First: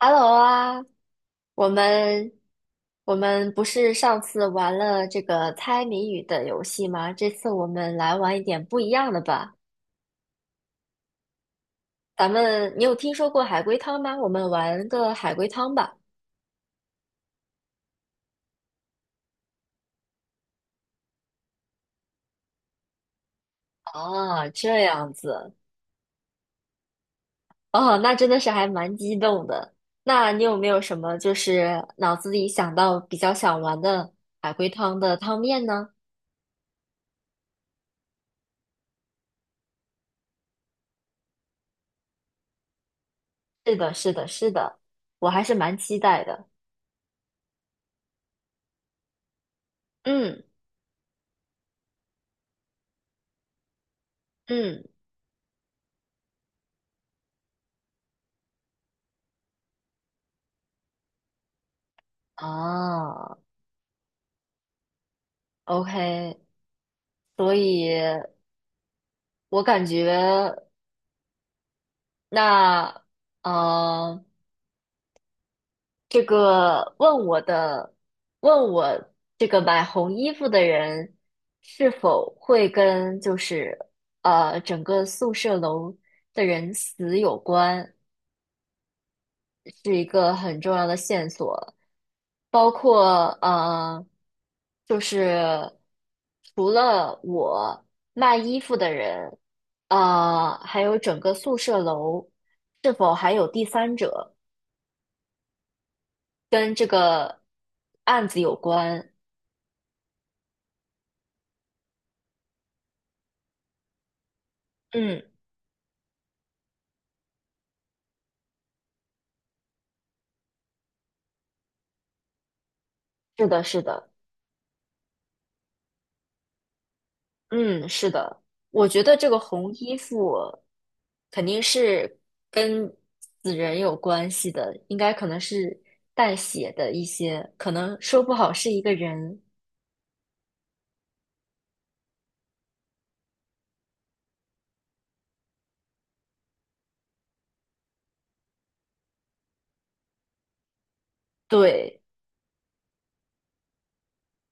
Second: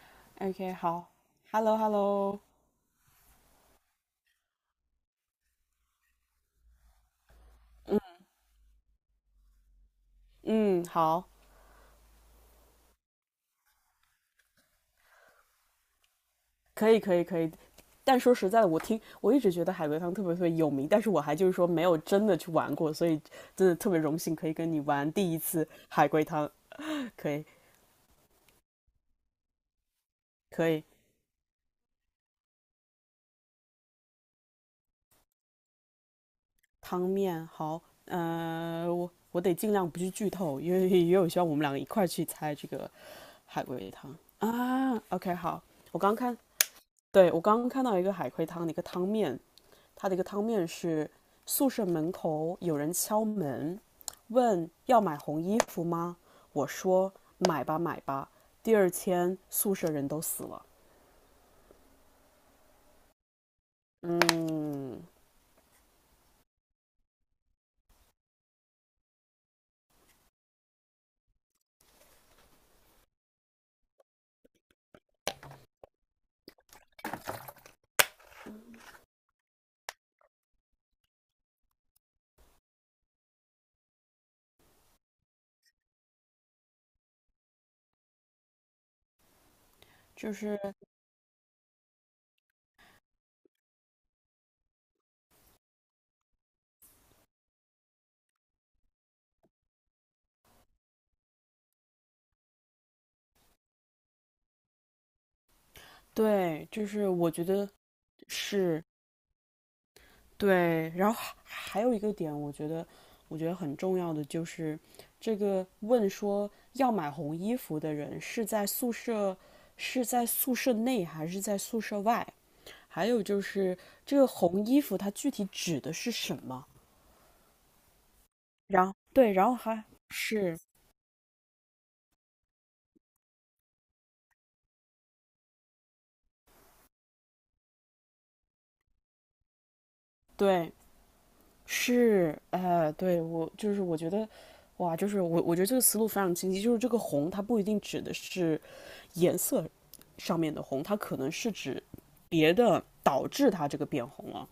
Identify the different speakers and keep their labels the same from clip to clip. Speaker 1: Hello
Speaker 2: OK,
Speaker 1: 啊，
Speaker 2: 好
Speaker 1: 我们
Speaker 2: ，Hello，Hello，
Speaker 1: 我们不是上次玩了这个猜谜语的游戏吗？这次我们来玩一点不一样的吧。
Speaker 2: 嗯，好，
Speaker 1: 咱们，你有听说过海龟汤吗？我们玩个海龟汤吧。
Speaker 2: 可以，可以，可以。但说实在的，我一直觉得海龟汤特别特别有名，但是我还就是说没有真的去玩过，所以真的特别荣幸
Speaker 1: 哦，
Speaker 2: 可以跟你
Speaker 1: 这
Speaker 2: 玩
Speaker 1: 样
Speaker 2: 第一
Speaker 1: 子，
Speaker 2: 次海龟汤。可以，
Speaker 1: 哦，那真的是还蛮激动的。那你有没
Speaker 2: 可
Speaker 1: 有
Speaker 2: 以，
Speaker 1: 什么就是脑子里想到比较想玩的海龟汤的汤面呢？
Speaker 2: 汤面好，我得尽量不去剧透，因为也有希望我们两个一块儿去猜这个海
Speaker 1: 是
Speaker 2: 龟
Speaker 1: 的，是
Speaker 2: 汤
Speaker 1: 的，是的，
Speaker 2: 啊。
Speaker 1: 我
Speaker 2: OK,
Speaker 1: 还是
Speaker 2: 好，
Speaker 1: 蛮期
Speaker 2: 我刚
Speaker 1: 待
Speaker 2: 看，
Speaker 1: 的。
Speaker 2: 对我刚刚看到一个海龟汤的一个汤面，他的一个
Speaker 1: 嗯
Speaker 2: 汤面是宿舍门口有人敲门，问
Speaker 1: 嗯，
Speaker 2: 要买红衣服吗？我说买吧买吧。第二天宿舍人都死了。
Speaker 1: 哦。
Speaker 2: 嗯，
Speaker 1: OK，所以我感觉那，呃，这个问我的，问我这个买红衣服的人是否会跟就是整个宿舍楼的人死有关，是一
Speaker 2: 就
Speaker 1: 个
Speaker 2: 是
Speaker 1: 很重要的线索。包括就是除了我卖衣服的人，还有整个宿舍楼是否还有第三者
Speaker 2: 对，
Speaker 1: 跟这
Speaker 2: 就是我
Speaker 1: 个
Speaker 2: 觉得
Speaker 1: 案子有
Speaker 2: 是
Speaker 1: 关？
Speaker 2: 对。然后还有一个点，我觉得很重要的就是
Speaker 1: 嗯，
Speaker 2: 这个问说要买红衣服的人是在宿舍内还是在宿舍外？还有就
Speaker 1: 是的，
Speaker 2: 是
Speaker 1: 是的，
Speaker 2: 这个红衣服它具体指的是什么？
Speaker 1: 嗯，是的，我
Speaker 2: 然后
Speaker 1: 觉得这
Speaker 2: 对，
Speaker 1: 个
Speaker 2: 然后
Speaker 1: 红
Speaker 2: 还
Speaker 1: 衣服
Speaker 2: 是
Speaker 1: 肯定是跟死人有关系的，应该可能是带血的一些，可能说不好是一个人，
Speaker 2: 对是，对我就是我觉得，哇，就是我觉得这个思路非常清晰，就是这个红它不一定指的是颜色上面的红，它可能是指
Speaker 1: 对。
Speaker 2: 别的导致它这个变红了。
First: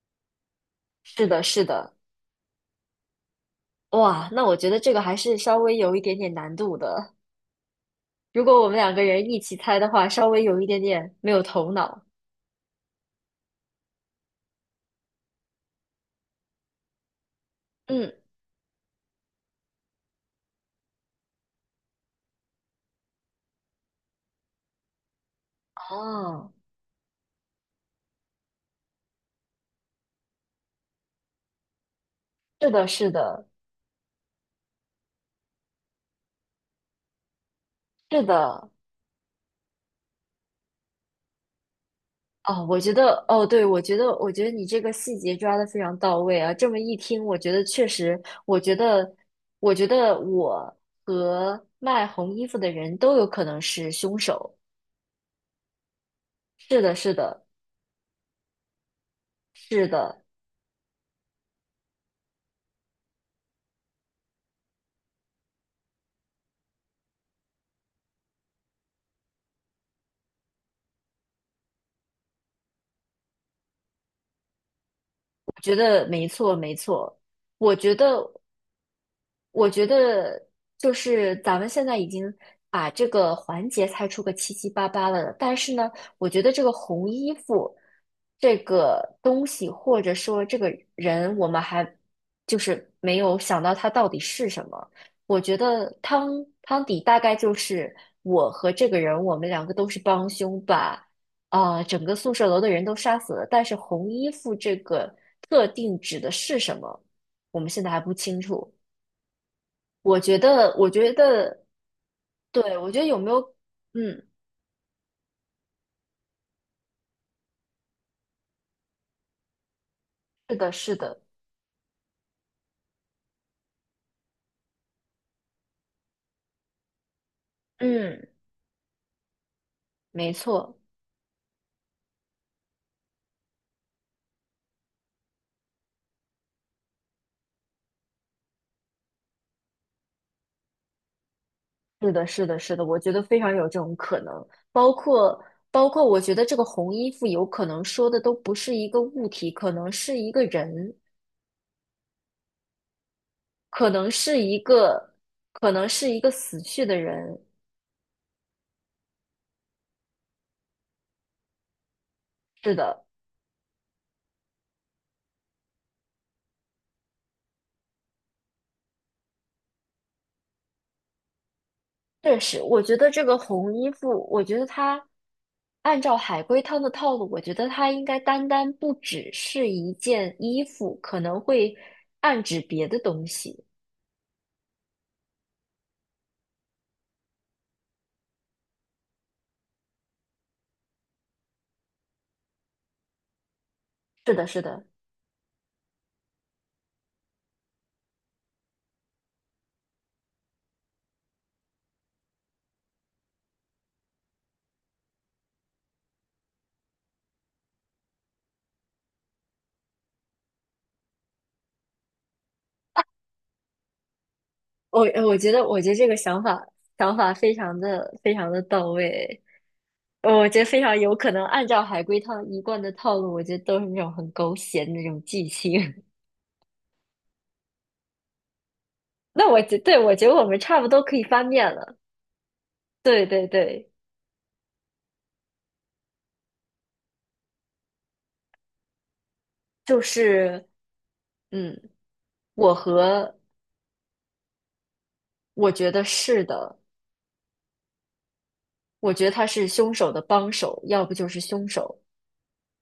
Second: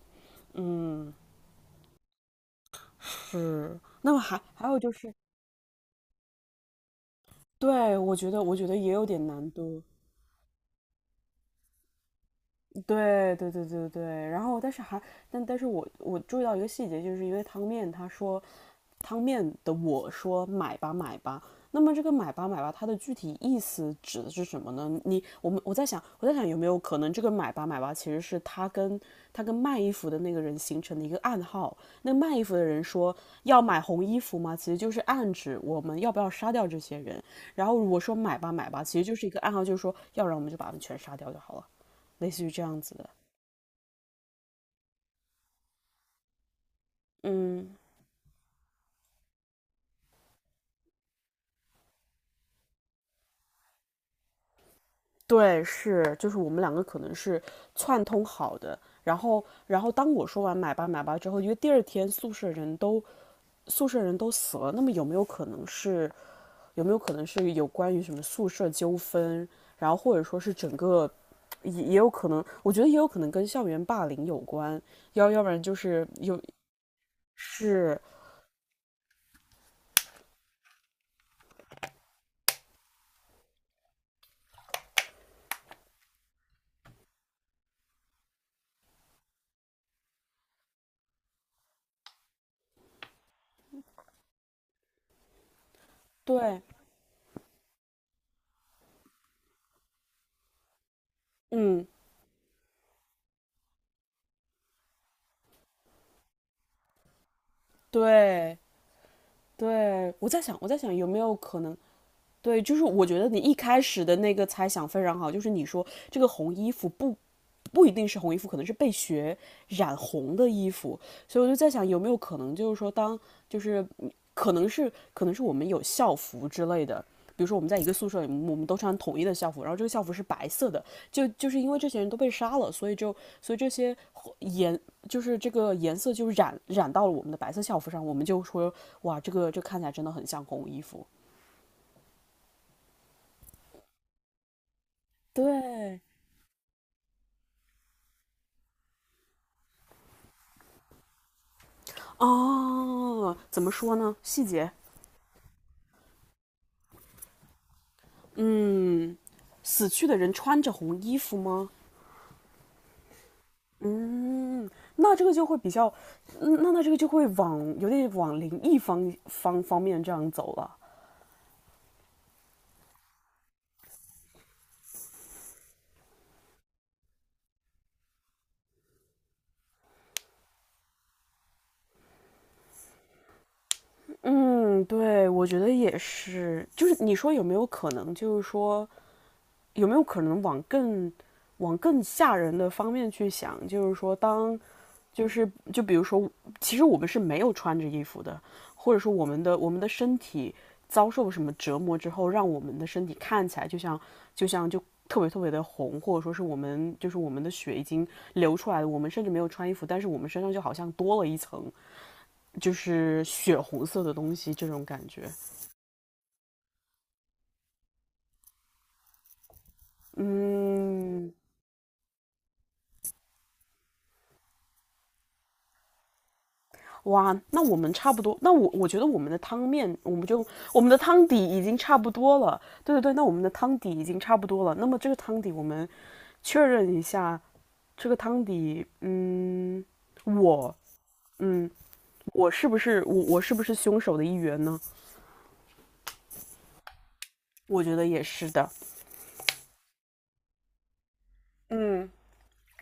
Speaker 2: 嗯，
Speaker 1: 是的，是的，
Speaker 2: 是。那么
Speaker 1: 哇，
Speaker 2: 还
Speaker 1: 那我觉
Speaker 2: 还
Speaker 1: 得
Speaker 2: 有就
Speaker 1: 这个
Speaker 2: 是，
Speaker 1: 还是稍微有一点点难度的。
Speaker 2: 对，我觉得
Speaker 1: 如
Speaker 2: 我
Speaker 1: 果
Speaker 2: 觉
Speaker 1: 我们
Speaker 2: 得也
Speaker 1: 两个
Speaker 2: 有点
Speaker 1: 人一
Speaker 2: 难
Speaker 1: 起猜
Speaker 2: 度。
Speaker 1: 的话，稍微有一点点没有头脑。
Speaker 2: 对对对对对，然后但是我注意到一个细节，就是因为
Speaker 1: 嗯，
Speaker 2: 汤面的我说买吧买吧，那么这个买吧买吧它的具体意思指的是什么呢？你我们我在想
Speaker 1: 哦，
Speaker 2: 有没有可能这个买吧买吧其实是他跟卖衣服的那个人形成的一个暗号，那卖衣服的
Speaker 1: 是
Speaker 2: 人
Speaker 1: 的，是
Speaker 2: 说
Speaker 1: 的，
Speaker 2: 要买红衣服吗？其实就是暗指我们要不要杀掉这些人，然后我说
Speaker 1: 是
Speaker 2: 买吧买
Speaker 1: 的，
Speaker 2: 吧，其实就是一个暗号，就是说要不然我们就把他们全杀掉就好了。类似于这
Speaker 1: 哦，我
Speaker 2: 样
Speaker 1: 觉
Speaker 2: 子的。
Speaker 1: 得，哦，对，我觉得，我觉得你这个细节抓得非常到位啊。这么一听，我觉得
Speaker 2: 嗯，
Speaker 1: 确实，我觉得，我觉得和卖红衣服的人都有可能是凶手。
Speaker 2: 对，是，就是我们两
Speaker 1: 是
Speaker 2: 个
Speaker 1: 的，
Speaker 2: 可能
Speaker 1: 是
Speaker 2: 是
Speaker 1: 的，
Speaker 2: 串通好的。然
Speaker 1: 是
Speaker 2: 后当
Speaker 1: 的，
Speaker 2: 我说完买吧买吧之后，因为第二天宿舍人都死了，那么有没有可能是有关于什么宿舍纠纷，然后或者说是整个也有可能，我觉得也有可能跟校园霸凌有关，要不
Speaker 1: 我
Speaker 2: 然
Speaker 1: 觉
Speaker 2: 就
Speaker 1: 得
Speaker 2: 是
Speaker 1: 没
Speaker 2: 有
Speaker 1: 错，没错。我觉
Speaker 2: 是
Speaker 1: 得。我觉得就是咱们现在已经把这个环节猜出个七七八八了，但是呢，我觉得这个红衣服这个东西，或者说这个人，我们还就是没有想到他到底是什么。我觉得
Speaker 2: 对，
Speaker 1: 汤底大概就是我和这个人，我们两个都是帮凶，把
Speaker 2: 嗯，
Speaker 1: 整个宿舍楼的人都杀死了，但是红衣服这个特定指的是什么，我们现在还不清
Speaker 2: 对
Speaker 1: 楚。
Speaker 2: 对，
Speaker 1: 我
Speaker 2: 我
Speaker 1: 觉
Speaker 2: 在想我
Speaker 1: 得，
Speaker 2: 在
Speaker 1: 我
Speaker 2: 想有
Speaker 1: 觉
Speaker 2: 没有可
Speaker 1: 得，
Speaker 2: 能对，就
Speaker 1: 对，
Speaker 2: 是
Speaker 1: 我觉得
Speaker 2: 我
Speaker 1: 有
Speaker 2: 觉得
Speaker 1: 没
Speaker 2: 你一
Speaker 1: 有，
Speaker 2: 开始的
Speaker 1: 嗯，
Speaker 2: 那个猜想非常好，就是你说这个红衣服不一定是红衣服，可能是被血染红的
Speaker 1: 是
Speaker 2: 衣
Speaker 1: 的，是
Speaker 2: 服，
Speaker 1: 的，
Speaker 2: 所以我就在想有没有可能就是说当就是可能是我们有校服之类的，比如说我们在一个宿舍
Speaker 1: 嗯，
Speaker 2: 里，我们都穿统一的校服，然后这个校服是
Speaker 1: 没
Speaker 2: 白色
Speaker 1: 错，
Speaker 2: 的，就就是因为这些人都被杀了，所以这些颜就是这个颜色就染到了我们的白色校服上，我们就说哇，这个这看起来真的很像红衣服。
Speaker 1: 是的，是的，是的，我觉得非常有这种可能。包括，包
Speaker 2: 对，
Speaker 1: 括，我觉得这个红衣服有可能说的都不是一个物体，可能是一个人，
Speaker 2: 哦，怎么
Speaker 1: 可
Speaker 2: 说
Speaker 1: 能
Speaker 2: 呢？
Speaker 1: 是
Speaker 2: 细
Speaker 1: 一
Speaker 2: 节，
Speaker 1: 个，可能是一个死去的人。
Speaker 2: 嗯，死去的人穿着红衣服吗？
Speaker 1: 是的，
Speaker 2: 嗯，那这个就会比较，嗯那那这个就会往有点往灵异方面这样走了。
Speaker 1: 确实，我觉得这个红衣服，我觉得它按照海龟汤的套路，我觉得它应该单单不只是一件衣服，可能会暗指别的东西。
Speaker 2: 嗯，对，我觉得也是。就是你说有没有可能，就是说，有没有可能往更吓人的方面去想？就是说
Speaker 1: 是的，
Speaker 2: 当，
Speaker 1: 是的，
Speaker 2: 就是就比如说，其实我们是没有穿着衣服的，或者说我们的身体遭受什么折磨之后，让我们的身体看起来就像就像就特别特别的红，或者说是我们的血已经流出来了，我们甚至没有穿衣服，但是我们身上就好像多了一层就是血红色的东西，这种感
Speaker 1: 我呃
Speaker 2: 觉。
Speaker 1: 我觉得，我觉得这个想法非常的非常的到位，我觉得非常有可
Speaker 2: 嗯，
Speaker 1: 能按照海龟汤一贯的套路，我觉得都是那种很狗血的那种剧情。
Speaker 2: 哇，那我们差不多，那我觉得我们 的
Speaker 1: 那我
Speaker 2: 汤
Speaker 1: 觉，
Speaker 2: 面，
Speaker 1: 对，我觉得我们差
Speaker 2: 我
Speaker 1: 不
Speaker 2: 们的
Speaker 1: 多可以
Speaker 2: 汤底
Speaker 1: 翻
Speaker 2: 已
Speaker 1: 面
Speaker 2: 经
Speaker 1: 了。
Speaker 2: 差不多了。对对对，那
Speaker 1: 对
Speaker 2: 我们
Speaker 1: 对
Speaker 2: 的汤
Speaker 1: 对，
Speaker 2: 底已经差不多了。那么这个汤底，我们确认一下，这个汤底，嗯，
Speaker 1: 就是。
Speaker 2: 我，嗯，
Speaker 1: 嗯。我和
Speaker 2: 我是不是凶手的一员呢？
Speaker 1: 我觉得是的，
Speaker 2: 我觉得也是的。
Speaker 1: 我觉得他是凶手的帮手，要不就是凶手。
Speaker 2: 嗯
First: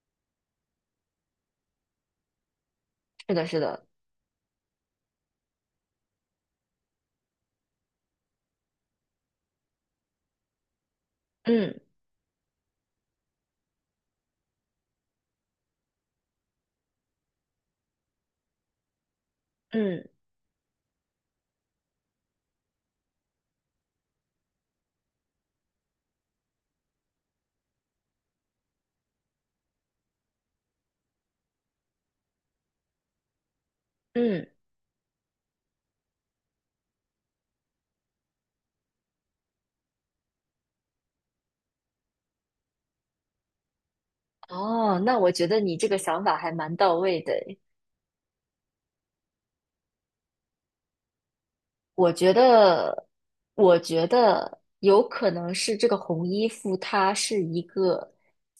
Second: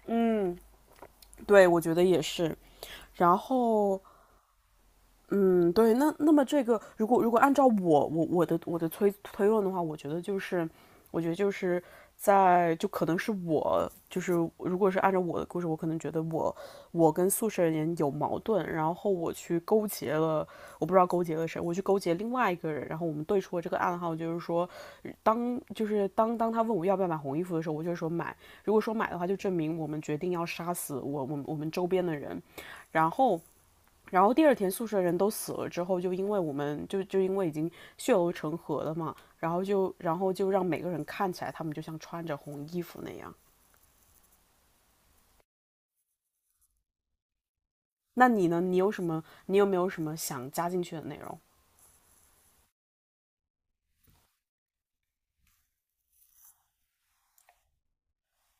Speaker 2: 嗯，对，我觉得也是。
Speaker 1: 是
Speaker 2: 然
Speaker 1: 的，是的，
Speaker 2: 后嗯，对，那那么这个，如果按照我的推论的话，我觉得就是，我觉得就
Speaker 1: 嗯
Speaker 2: 是可能是我就是如果是按照我的故事，我可能觉得我跟宿舍人有矛盾，然后我去勾
Speaker 1: 嗯
Speaker 2: 结了，我不知道勾结了谁，我去勾结另外一个人，然后我们对出了这个暗号，就是说当就是当当他问我要不要买红衣服的时候，我就说买，如果说买的话，就证明我们决定要杀死我们周边的人，然后。然后第
Speaker 1: 嗯，
Speaker 2: 二天宿舍人都死了之后，就因为已经血流成河了嘛，然后就让每个人看起来他们就像穿着红衣服那样。
Speaker 1: 哦，那我觉得你这个想法还蛮到位的诶。
Speaker 2: 那你呢？你有什么？你有没有什么想加进去的内容？
Speaker 1: 我觉得，我觉得有可能是这个红衣服他是一个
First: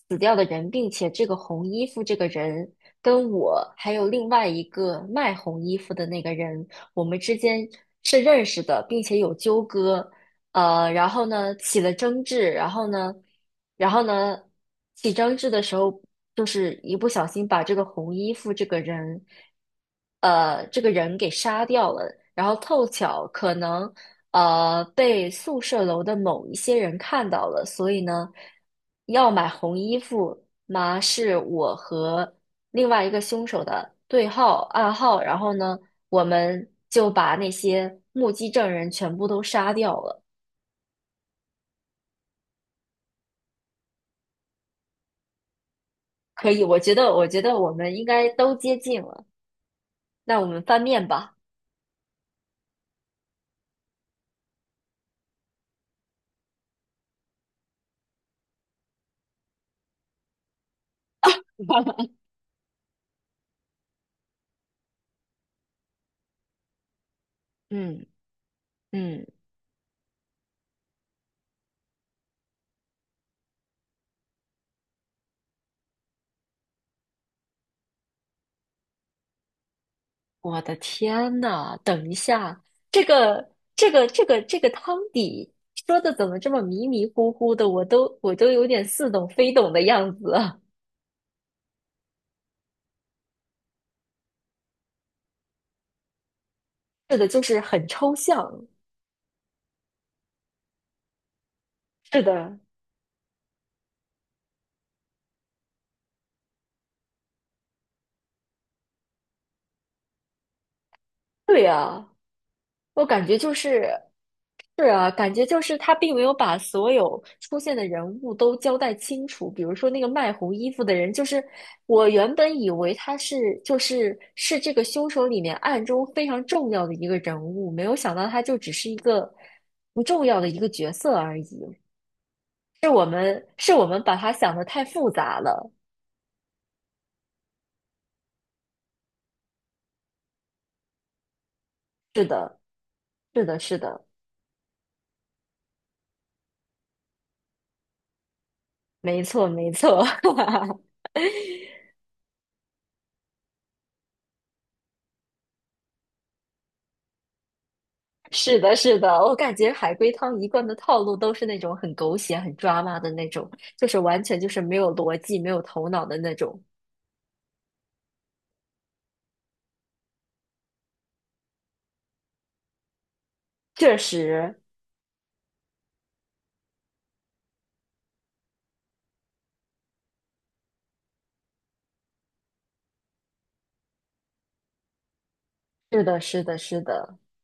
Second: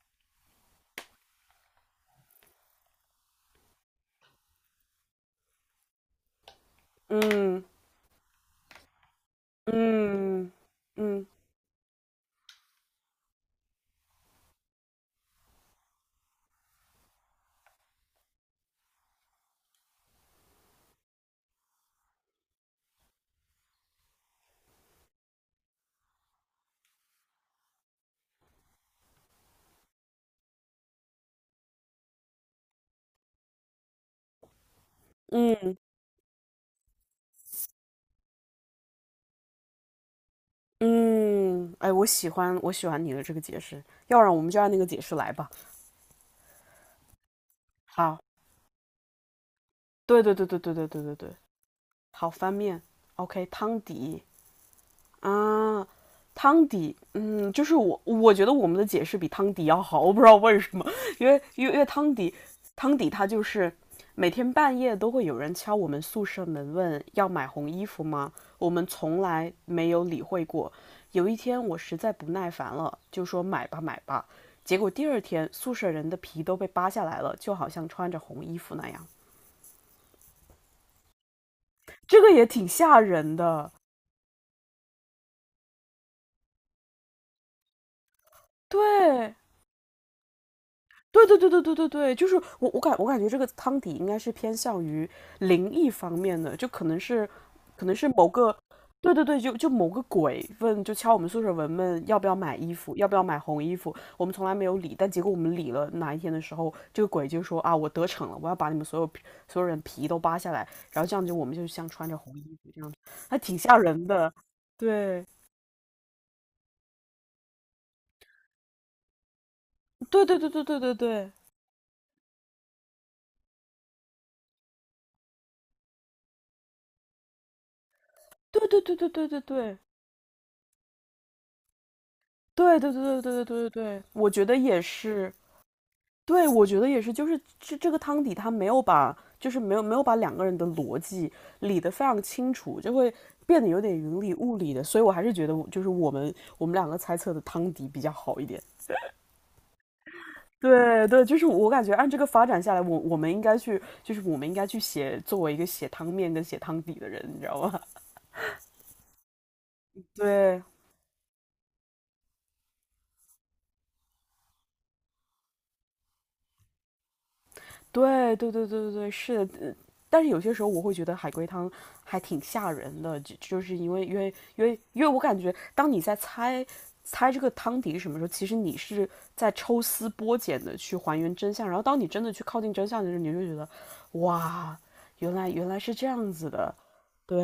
Speaker 1: 死掉的人，并且这个红衣服这个人跟我还有另外一个卖红衣服的那个人，我们之
Speaker 2: 嗯
Speaker 1: 间是认识的，并且有纠葛。
Speaker 2: 嗯
Speaker 1: 然后
Speaker 2: 嗯
Speaker 1: 呢起了争执，然后呢，然后呢起争执的时候，就是一不小心把这个红衣服这个人，这个人给杀掉了，然后凑巧可能被宿舍楼的某一些人看到了，所以呢要买红衣服嘛是我和另外一个凶手的对号暗号，然后
Speaker 2: 嗯
Speaker 1: 呢我们就把那些目击证人全部都杀掉了。
Speaker 2: 嗯，哎，我喜欢你的这个解释，要不然我们就按那个解释来吧。
Speaker 1: 可以，我觉得，我觉得我们应
Speaker 2: 好，
Speaker 1: 该都接近了。
Speaker 2: 对对
Speaker 1: 那我
Speaker 2: 对对
Speaker 1: 们
Speaker 2: 对
Speaker 1: 翻
Speaker 2: 对对
Speaker 1: 面
Speaker 2: 对
Speaker 1: 吧。
Speaker 2: 对，好翻面，OK,汤底。啊，汤底，嗯，就是我，我觉得我们的解释比汤底要好，我不知道为什么，因为 汤底，汤底它就是每天半夜都会有人敲我们宿舍门问要买红衣服
Speaker 1: 嗯
Speaker 2: 吗？我们从
Speaker 1: 嗯，
Speaker 2: 来没有理会过。有一天我实在不耐烦了，就说买吧买吧，结果第二天宿舍人的皮都被扒下来了，就好像穿着红衣服那样，
Speaker 1: 我的天呐，等一
Speaker 2: 这个也
Speaker 1: 下，
Speaker 2: 挺吓
Speaker 1: 这
Speaker 2: 人
Speaker 1: 个
Speaker 2: 的。
Speaker 1: 这个这个这个汤底说的怎么这么迷迷糊糊的？我都有点似懂
Speaker 2: 对，
Speaker 1: 非懂的样子。
Speaker 2: 对对对对对对对，就是我感觉这个汤底应该是偏向于灵异方面的，就可能
Speaker 1: 是的，
Speaker 2: 是
Speaker 1: 就是很
Speaker 2: 可能是
Speaker 1: 抽
Speaker 2: 某个，
Speaker 1: 象。
Speaker 2: 对对对，就某个鬼敲我们宿舍门问要
Speaker 1: 是
Speaker 2: 不要买
Speaker 1: 的，
Speaker 2: 衣服，要不要买红衣服，我们从来没有理，但结果我们理了哪一天的时候，这个鬼就说啊我得逞了，我要把你们所有人皮都扒下来，然后这样就我们
Speaker 1: 对
Speaker 2: 就像
Speaker 1: 呀，
Speaker 2: 穿着红衣服这样，
Speaker 1: 我感觉
Speaker 2: 还
Speaker 1: 就
Speaker 2: 挺吓
Speaker 1: 是
Speaker 2: 人的，
Speaker 1: 是啊，
Speaker 2: 对
Speaker 1: 感觉就是他并没有把所有出现的人物都交代清楚。比如说那个
Speaker 2: 对
Speaker 1: 卖
Speaker 2: 对对
Speaker 1: 红
Speaker 2: 对
Speaker 1: 衣
Speaker 2: 对
Speaker 1: 服的
Speaker 2: 对
Speaker 1: 人，就
Speaker 2: 对
Speaker 1: 是我原本以为他是是这个凶手里面暗中非常重要的一个人物，没有想到他就
Speaker 2: 对
Speaker 1: 只
Speaker 2: 对
Speaker 1: 是一
Speaker 2: 对对对
Speaker 1: 个
Speaker 2: 对对。
Speaker 1: 不重要的一个角色而已。
Speaker 2: 对对对对对对对
Speaker 1: 是我们
Speaker 2: 对，
Speaker 1: 把
Speaker 2: 我
Speaker 1: 他
Speaker 2: 觉
Speaker 1: 想
Speaker 2: 得
Speaker 1: 的
Speaker 2: 也
Speaker 1: 太复
Speaker 2: 是，
Speaker 1: 杂了。
Speaker 2: 对，我觉得也是，就是这个汤底他没有把，就是没有把两个人的逻辑理得非常
Speaker 1: 是
Speaker 2: 清
Speaker 1: 的，
Speaker 2: 楚，就会
Speaker 1: 是的，
Speaker 2: 变得
Speaker 1: 是
Speaker 2: 有点
Speaker 1: 的，
Speaker 2: 云里雾里的，所以我还是觉得我就是我们两个猜测的汤底比较好一点。
Speaker 1: 没错，没错。
Speaker 2: 对对，就是我感觉按这个发展下来，我们应该去，就是我们应该去写作为一个写汤面跟写汤底的人，你知道吗？
Speaker 1: 是的，是的，我感觉海龟汤一
Speaker 2: 对
Speaker 1: 贯的套路都是那种很狗血、很抓马的那种，就是完全就是没有逻辑、没有头脑的那种。
Speaker 2: 对对对对对对，是的，但是有些时候我会觉得海龟汤还挺吓人的，是因
Speaker 1: 确
Speaker 2: 为
Speaker 1: 实，
Speaker 2: 我感觉当你在猜这个汤底是什么时候，其实你是在抽丝剥茧的去还原真相，然后当你真的去靠近真相的时候，你就觉得哇，原来是
Speaker 1: 是
Speaker 2: 这
Speaker 1: 的，
Speaker 2: 样
Speaker 1: 是
Speaker 2: 子
Speaker 1: 的，
Speaker 2: 的，
Speaker 1: 是的，
Speaker 2: 对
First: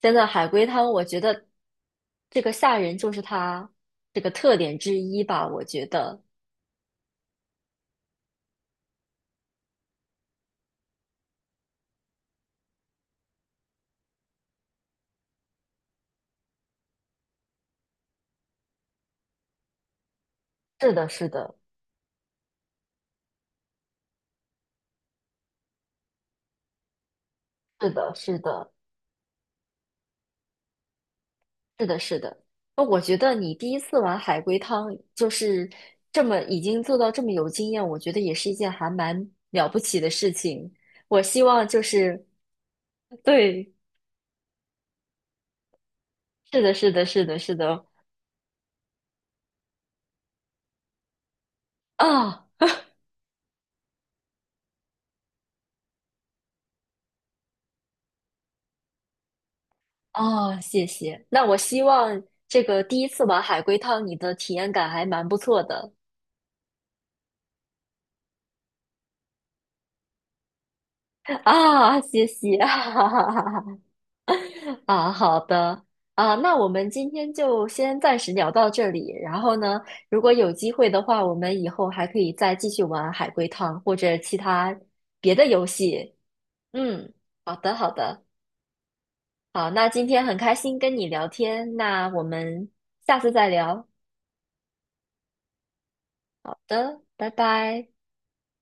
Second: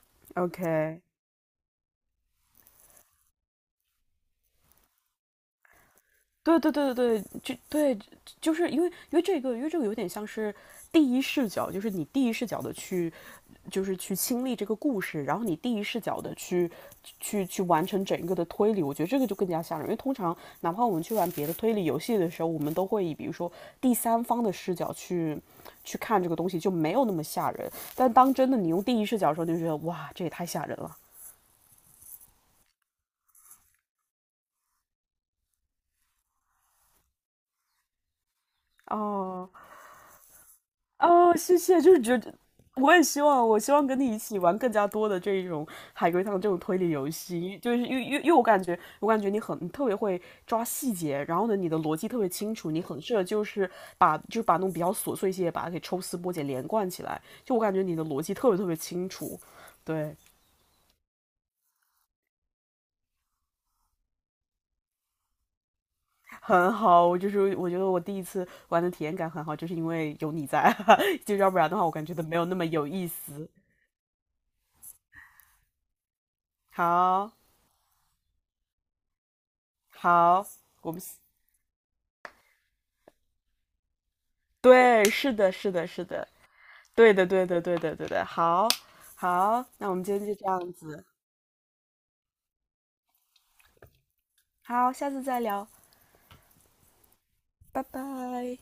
Speaker 1: 真的海龟汤，
Speaker 2: ，OK,
Speaker 1: 我觉得这个吓人就是它这个特点之一吧。我觉得
Speaker 2: 对对对对对，就对，就是因为这个有点像是第一视角，就是你第一视角的去，就是去亲历这个故事，然后你第一视角的去完成整个的推理，我觉得这个就更加吓人。因为通常哪怕
Speaker 1: 是
Speaker 2: 我们
Speaker 1: 的，
Speaker 2: 去
Speaker 1: 是
Speaker 2: 玩别的
Speaker 1: 的，
Speaker 2: 推理游戏的时候，我们都会以比如说第三方的视角去看这个东西，就没有那么吓人。
Speaker 1: 是
Speaker 2: 但
Speaker 1: 的，
Speaker 2: 当
Speaker 1: 是
Speaker 2: 真的你
Speaker 1: 的。
Speaker 2: 用第一视角的时候，你就觉得哇，这也太吓人了
Speaker 1: 是的，是的。那我觉得你第一次玩海龟汤，就是这么已经做到这么有经验，我觉得也是一件还蛮
Speaker 2: 哦。
Speaker 1: 了不起的事情。我
Speaker 2: 哦，
Speaker 1: 希
Speaker 2: 谢
Speaker 1: 望就
Speaker 2: 谢，就是觉
Speaker 1: 是，
Speaker 2: 得我
Speaker 1: 对，
Speaker 2: 希望跟你一起玩更加多的这一种海龟汤这种
Speaker 1: 是的，
Speaker 2: 推理
Speaker 1: 是的，
Speaker 2: 游
Speaker 1: 是的，是
Speaker 2: 戏，就是
Speaker 1: 的。
Speaker 2: 因为我感觉，我感觉你特别会抓细节，然后呢，你的逻辑特别
Speaker 1: 啊
Speaker 2: 清楚，你很适合就是把那种比较琐碎一些，把它给抽丝剥茧连贯起来，就我感觉你的逻辑特别特别清楚。对，
Speaker 1: 啊，谢谢。那我希望这个第一次玩海龟汤，你的体验感还蛮不错的。
Speaker 2: 很好，我就是我觉得我第一次玩的体验感很好，就是因为有你在，就要不然的话，我
Speaker 1: 啊，
Speaker 2: 感觉都
Speaker 1: 谢
Speaker 2: 没有那
Speaker 1: 谢。
Speaker 2: 么有意思。
Speaker 1: 啊，好的啊，那我们今
Speaker 2: 好，
Speaker 1: 天就先暂时聊到这里。然后呢，如果
Speaker 2: 好，
Speaker 1: 有机会
Speaker 2: 我
Speaker 1: 的
Speaker 2: 们
Speaker 1: 话，我们以后还可以再继续玩海龟汤或者其他
Speaker 2: 对，是
Speaker 1: 别的
Speaker 2: 的，
Speaker 1: 游
Speaker 2: 是的，是
Speaker 1: 戏。
Speaker 2: 的，
Speaker 1: 嗯，
Speaker 2: 对的，对
Speaker 1: 好
Speaker 2: 的，
Speaker 1: 的，
Speaker 2: 对
Speaker 1: 好
Speaker 2: 的，对
Speaker 1: 的，
Speaker 2: 的。好，好，
Speaker 1: 好，那
Speaker 2: 那我们
Speaker 1: 今
Speaker 2: 今
Speaker 1: 天
Speaker 2: 天就
Speaker 1: 很
Speaker 2: 这
Speaker 1: 开
Speaker 2: 样
Speaker 1: 心跟
Speaker 2: 子，
Speaker 1: 你聊天，那我们下次再聊。
Speaker 2: 好，下次再聊，
Speaker 1: 好的，拜
Speaker 2: 拜
Speaker 1: 拜。
Speaker 2: 拜。